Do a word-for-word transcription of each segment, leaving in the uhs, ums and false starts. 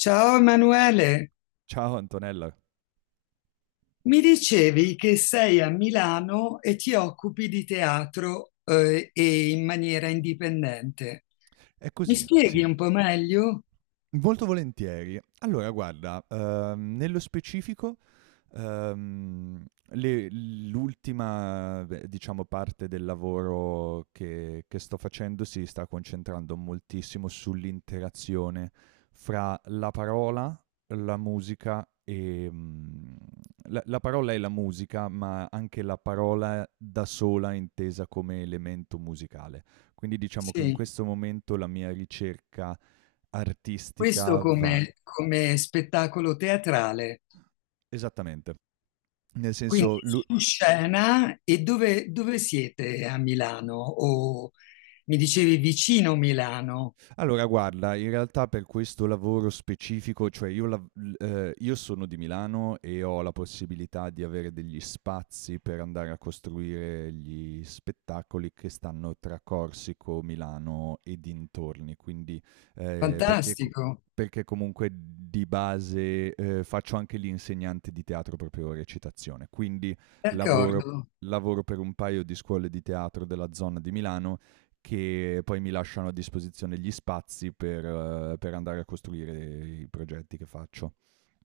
Ciao Emanuele, Ciao Antonella. mi dicevi che sei a Milano e ti occupi di teatro, eh, e in maniera indipendente. È Mi così, sì. spieghi un po' meglio? Molto volentieri. Allora guarda, ehm, nello specifico. Ehm, le- L'ultima, beh, diciamo, parte del lavoro che, che sto facendo si sta concentrando moltissimo sull'interazione fra la parola, la musica e... mm, la, la parola e la musica, ma anche la parola da sola intesa come elemento musicale. Quindi diciamo che in Sì, questo momento la mia ricerca questo artistica va... come, come spettacolo teatrale, Esattamente. Nel quindi senso, l'u- su scena e dove, dove siete a Milano? O mi dicevi vicino Milano, Allora guarda, in realtà per questo lavoro specifico, cioè io lav l ehm, io sono di Milano e ho la possibilità di avere degli spazi per andare a costruire gli spettacoli che stanno tra Corsico, Milano e dintorni, quindi ehm, perché co fantastico, perché comunque di base, ehm, faccio anche l'insegnante di teatro proprio recitazione, quindi lavoro d'accordo. lavoro per un paio di scuole di teatro della zona di Milano che poi mi lasciano a disposizione gli spazi per, eh, per andare a costruire i progetti che faccio.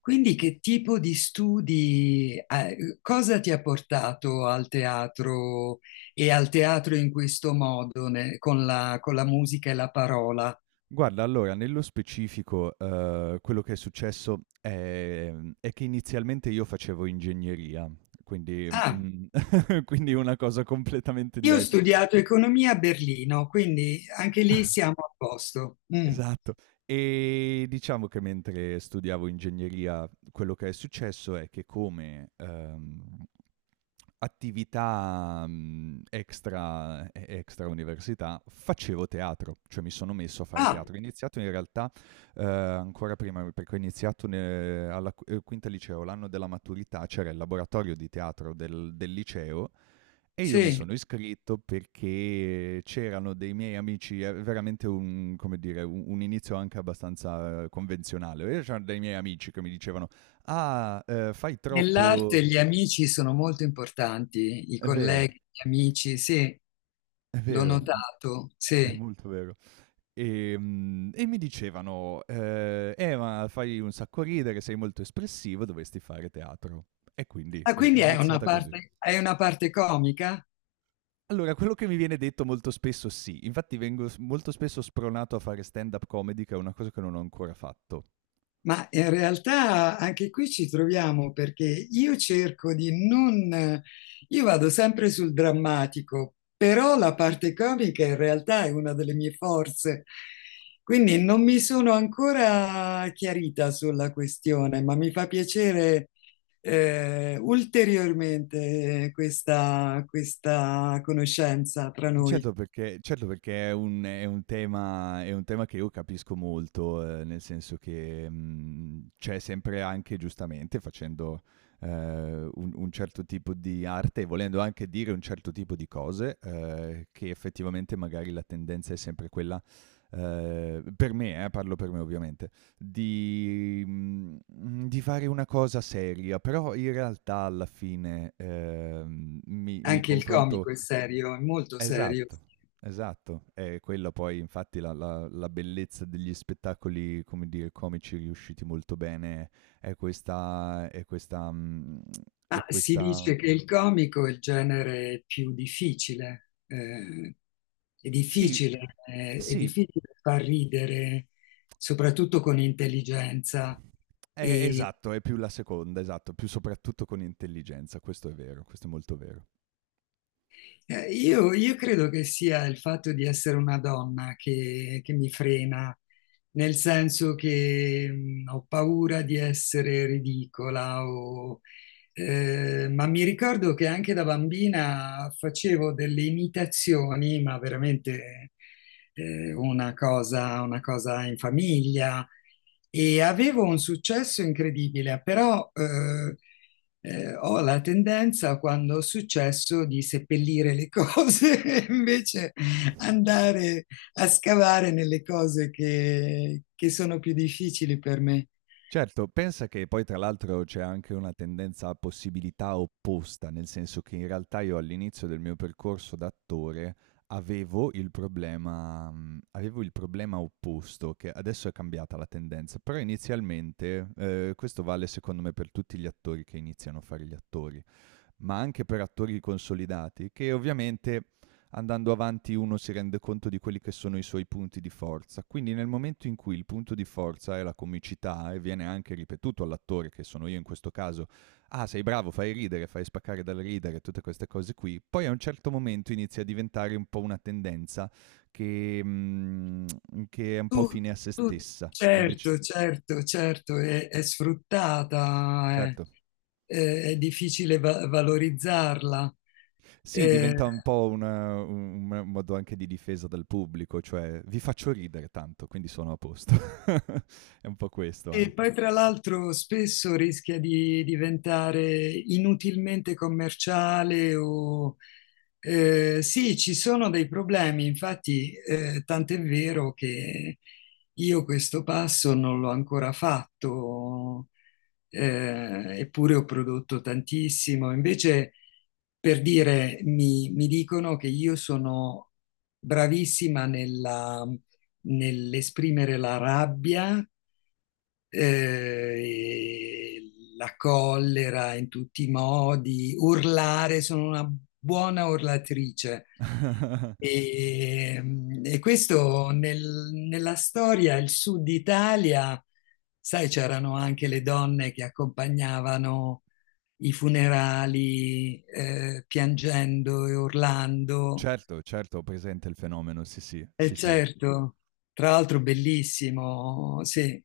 Quindi che tipo di studi, eh, cosa ti ha portato al teatro e al teatro in questo modo, ne- con la, con la musica e la parola? Guarda, allora, nello specifico, eh, quello che è successo è, è che inizialmente io facevo ingegneria, quindi, Ah, mm, quindi una cosa completamente io ho diversa. studiato economia a Berlino, quindi anche lì siamo a posto. Mm. Esatto. Ehm, diciamo che mentre studiavo ingegneria, quello che è successo è che come, ehm, attività, mhmm, extra e extra università, facevo teatro, cioè mi sono messo a fare Ah, teatro. Ho iniziato in realtà, ehm, ancora prima perché ho iniziato ne alla q ehm, quinta liceo, l'anno della maturità c'era il laboratorio di teatro del del liceo e io mi sì, sono iscritto perché c'erano dei miei amici, è veramente un, come dire, un, un inizio anche abbastanza eh, convenzionale. E c'erano dei miei amici che mi dicevano: "Ah, eh, fai troppo." nell'arte gli amici sono molto importanti, i È vero, colleghi, gli amici, sì, è l'ho vero, notato, è sì. molto vero. Ehm, E, mi dicevano: eh, eh, ma fai un sacco ridere, sei molto espressivo, dovresti fare teatro." E quindi Ah, è è quindi è una iniziata così. parte, è una parte comica? Allora, quello che mi viene detto molto spesso sì, infatti vengo s molto spesso spronato a fare stand-up comedy, che è una cosa che non ho ancora fatto. Ma in realtà anche qui ci troviamo perché io cerco di non... Io vado sempre sul drammatico, però la parte comica in realtà è una delle mie forze. Quindi non mi sono ancora chiarita sulla questione, ma mi fa piacere eh, ulteriormente questa, questa conoscenza tra noi. Certo perché certo perché è un è un tema è un tema che io capisco molto, ehm, nel senso che, mhmm, c'è sempre anche giustamente facendo, ehm, un un certo tipo di arte e volendo anche dire un certo tipo di cose, ehm, che effettivamente magari la tendenza è sempre quella, ehm, per me eh, parlo per me ovviamente, di mhmm, di fare una cosa seria, però in realtà alla fine, ehm, mi mi Anche il confronto. comico è serio, è molto serio. Esatto, esatto. È quella poi, infatti, la, la- la bellezza degli spettacoli, come dire, comici riusciti molto bene, è questa, è questa, mm, è Ma si questa... dice che il comico è il genere più difficile, eh, è Sì, difficile, eh, è sì, difficile far ridere, soprattutto con intelligenza. è- E, esatto, è più la seconda, esatto, più soprattutto con intelligenza, questo è vero, questo è molto eh, io, io credo che sia il fatto di essere una donna che, che mi frena, nel senso che mm, ho paura di essere ridicola o. Eh, ma mi ricordo che anche da bambina facevo delle imitazioni, ma veramente eh, una cosa, una cosa in famiglia e avevo un successo incredibile, però eh, eh, ho la tendenza quando ho successo di seppellire le cose e invece vero. andare a scavare nelle cose che che sono più difficili per me. Certo, pensa che poi tra l'altro c'è anche una tendenza a possibilità opposta, nel senso che in realtà io all'inizio del mio percorso d'attore avevo il problema mhmm, avevo il problema opposto, che adesso è cambiata la tendenza, però inizialmente, ehm, questo vale secondo me per tutti gli attori che iniziano a fare gli attori, ma anche per attori consolidati, che ovviamente andando avanti uno si rende conto di quelli che sono i suoi punti di forza. Quindi nel momento in cui il punto di forza è la comicità e viene anche ripetuto all'attore, che sono io in questo caso, "ah sei bravo, fai ridere, fai spaccare dal ridere", tutte queste cose qui, poi a un certo momento inizia a diventare un po' una tendenza che, mm, che è un po' Tu, fine a se tu- stessa. E invece, certo, certo, certo, sì, è, è sfruttata, è, certo. è- è difficile va- valorizzarla. Sì, Eh, diventa un po' una- un un modo anche di difesa del pubblico, cioè: "Vi faccio ridere tanto, quindi sono a posto." È un po' questo E anche. poi tra l'altro spesso rischia di diventare inutilmente commerciale o eh, sì, ci sono dei problemi, infatti eh, tant'è vero che io questo passo non l'ho ancora fatto, eh, eppure ho prodotto tantissimo. Invece, per dire, mi, mi dicono che io sono bravissima nella- nell'esprimere la rabbia eh, la collera in tutti i modi, urlare, sono una buona urlatrice. E, e questo nel- nella storia, il sud Italia, sai, c'erano anche le donne che accompagnavano i funerali eh, piangendo e urlando. Certo, certo, ho presente il fenomeno, sì, sì, sì, E sì, certo, tra l'altro bellissimo, sì,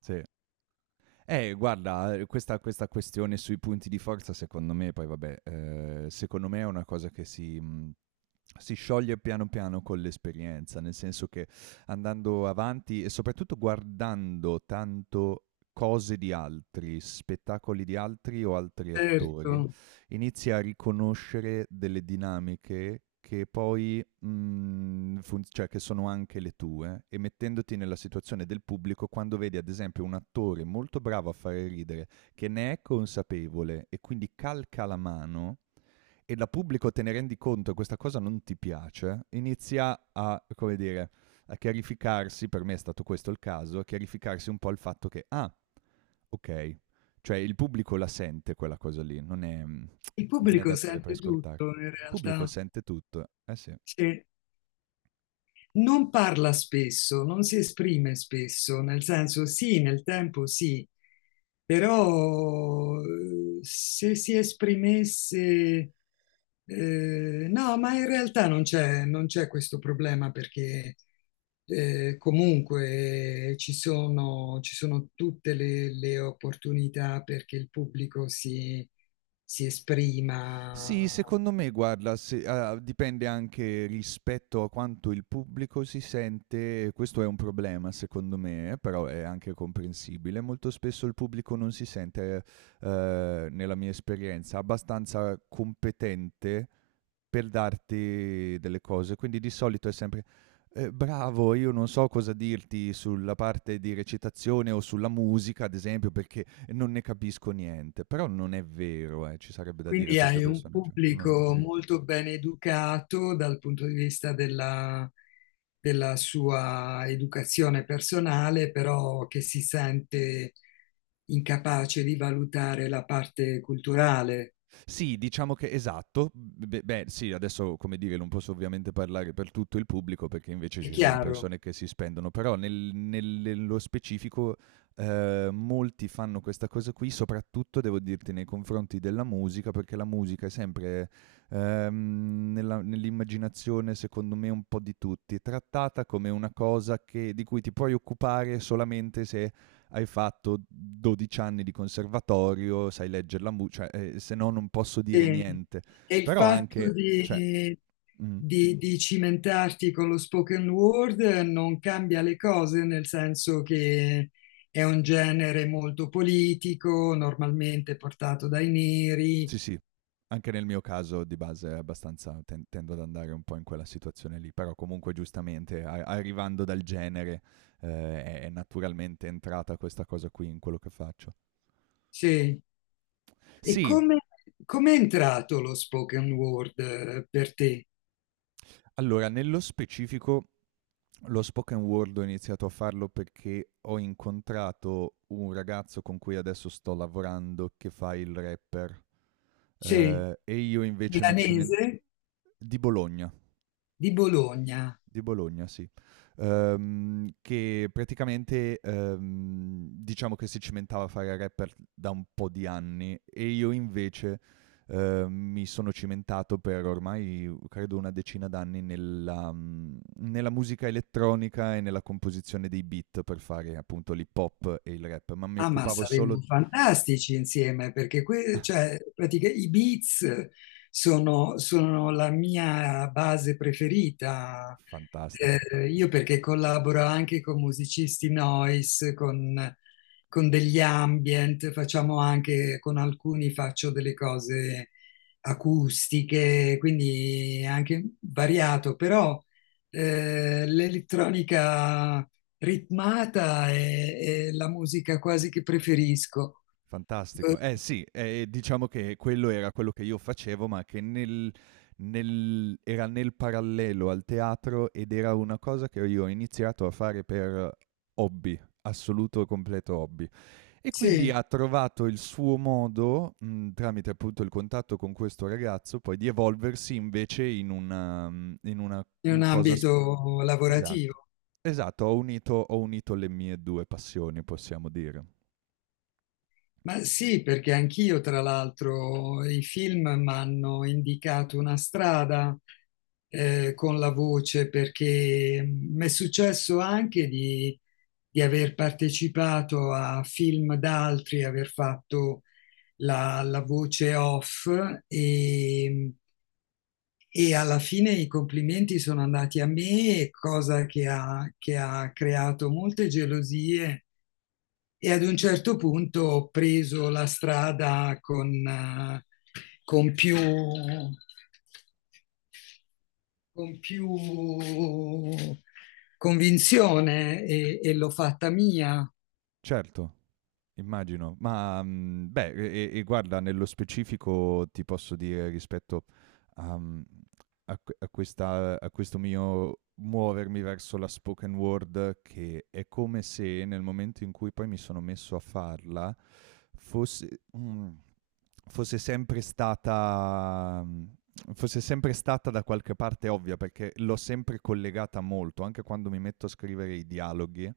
sì. Eh, guarda, eh, questa, questa questione sui punti di forza, secondo me, poi vabbè, eh, secondo me è una cosa che si, mh, si scioglie piano piano con l'esperienza, nel senso che andando avanti e soprattutto guardando tanto cose di altri, spettacoli di altri o altri attori, certo. inizi a riconoscere delle dinamiche che poi, mhmm, fun cioè che sono anche le tue e mettendoti nella situazione del pubblico quando vedi ad esempio un attore molto bravo a fare ridere, che ne è consapevole e quindi calca la mano e da pubblico te ne rendi conto e questa cosa non ti piace, inizia a, come dire, a chiarificarsi, per me è stato questo il caso, a chiarificarsi un po' il fatto che: "Ah, okay". Cioè il pubblico la sente quella cosa lì, non è mhmm Il non è pubblico da dare per sente scontato. tutto in Il pubblico realtà. sente tutto, eh sì. Sì. Non parla spesso, non si esprime spesso, nel senso sì, nel tempo sì, però eh, se si esprimesse... Eh, no, ma in realtà non c'è non c'è questo problema perché eh, comunque ci sono, ci sono tutte le, le opportunità perché il pubblico si, si Sì, esprima. secondo me, guarda, se- ah, dipende anche rispetto a quanto il pubblico si sente, questo è un problema secondo me, eh, però è anche comprensibile. Molto spesso il pubblico non si sente, eh, nella mia esperienza, abbastanza competente per darti delle cose, quindi di solito è sempre... "Eh, bravo, io non so cosa dirti sulla parte di recitazione o sulla musica, ad esempio, perché non ne capisco niente", però non è vero, eh, ci sarebbe da dire a Quindi queste hai un persone, cioè, no, non è pubblico vero. molto ben educato dal punto di vista della, della sua educazione personale, però che si sente incapace di valutare la parte culturale, Sì, diciamo che esatto. B Beh, sì, adesso, come dire, non posso ovviamente parlare per tutto il pubblico, perché invece è ci sono chiaro. persone che si spendono, però nel nel nello specifico, ehm, molti fanno questa cosa qui, soprattutto devo dirti nei confronti della musica, perché la musica è sempre, ehm, nella nell'immaginazione, secondo me, un po' di tutti, trattata come una cosa che di cui ti puoi occupare solamente se hai fatto dodici anni di conservatorio, sai leggere la musica, cioè, eh, se no non posso dire E, niente. e il Però fatto anche, cioè, di, mm, di, di cimentarti con lo spoken word non cambia le cose, nel senso che è un genere molto politico, normalmente portato dai neri. sì sì, anche nel mio caso di base è abbastanza, ten- tendo ad andare un po' in quella situazione lì, però comunque giustamente a- arrivando dal genere eh, è-, è naturalmente entrata questa cosa qui in quello che faccio. Sì. E Sì, come, come è entrato lo spoken word eh, per te? allora nello specifico lo spoken word ho iniziato a farlo perché ho incontrato un ragazzo con cui adesso sto lavorando che fa il rapper, Sì, ehm, e io invece mi cimen milanese di Bologna. di Bologna. Di Bologna, sì. Ehm, che praticamente ehm, diciamo che si cimentava a fare rapper da un po' di anni e io invece ehm, mi sono cimentato per ormai credo una decina d'anni nella, mm, nella musica elettronica e nella composizione dei beat per fare appunto l'hip hop e il rap, ma mi Ah, ma occupavo solo... saremmo fantastici insieme perché que- cioè, pratica- i Beats sono, sono la mia base preferita. Fantastico. Eh, io perché collaboro anche con musicisti noise, con, con degli ambient, facciamo anche con alcuni faccio delle cose acustiche, quindi è anche variato, però eh, l'elettronica ritmata è, è la musica quasi che preferisco. Eh, Fantastico. Eh sì, ehm, diciamo che quello era quello che io facevo, ma che nel nel era nel parallelo al teatro ed era una cosa che io ho iniziato a fare per hobby, assoluto e completo hobby. E quindi sì, ha trovato il suo modo, mhmm, tramite appunto il contatto con questo ragazzo, poi di evolversi invece in una mhmm, in una, in mhmm, un cosa s ambito esatto. lavorativo. Esatto, ho unito ho unito le mie due passioni, possiamo dire. Ma sì, perché anch'io, tra l'altro, i film mi hanno indicato una strada eh, con la voce, perché mi è successo anche di, di aver partecipato a film d'altri, aver fatto la, la voce off e, e alla fine i complimenti sono andati a me, cosa che ha, che ha creato molte gelosie e ad un certo punto ho preso la strada con, eh, con più, con più convinzione e, e l'ho fatta mia. Certo. Immagino, ma, mhmm, beh, e e e guarda, nello specifico ti posso dire rispetto a mhmm, a que a questa a questo mio muovermi verso la spoken word, che è come se nel momento in cui poi mi sono messo a farla, fosse mhmm, fosse sempre stata mhmm, fosse sempre stata da qualche parte ovvia, perché l'ho sempre collegata molto, anche quando mi metto a scrivere i dialoghi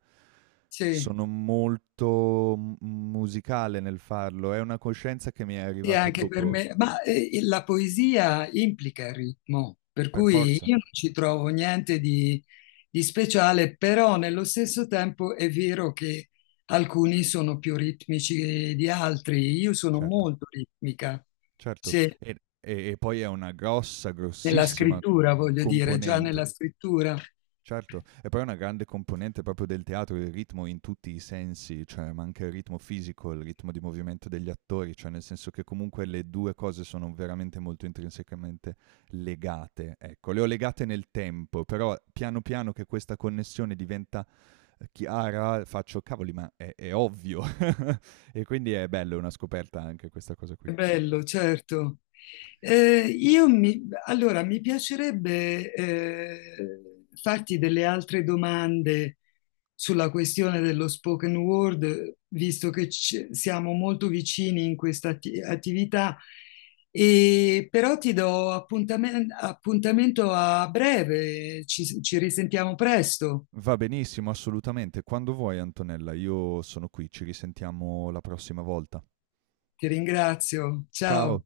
Sì. sono molto m musicale nel farlo, è una coscienza che mi è Sì, arrivata anche per dopo, me, ma eh, la poesia implica il ritmo, per per cui forza, io non ci trovo niente di, di speciale, però nello stesso tempo è vero che alcuni sono più ritmici di altri. Io sono certo, molto ritmica, certo. se E e e poi è una grossa, nella grossissima scrittura, voglio dire, già nella componente, scrittura. certo. E poi è una grande componente proprio del teatro, il ritmo in tutti i sensi, cioè, ma anche il ritmo fisico, il ritmo di movimento degli attori, cioè nel senso che comunque le due cose sono veramente molto intrinsecamente legate, ecco. Le ho legate nel tempo, però piano piano che questa connessione diventa chiara, faccio cavoli, ma è, è ovvio. E quindi è bello, è una scoperta anche questa cosa qui. È bello, certo. Eh, io mi, allora, mi piacerebbe eh, farti delle altre domande sulla questione dello spoken word, visto che ci- siamo molto vicini in questa atti- attività, e, però ti do appuntamen- appuntamento a breve, ci ci risentiamo presto. Va benissimo, assolutamente. Quando vuoi, Antonella, io sono qui. Ci risentiamo la prossima volta. Ti ringrazio, Ciao. ciao.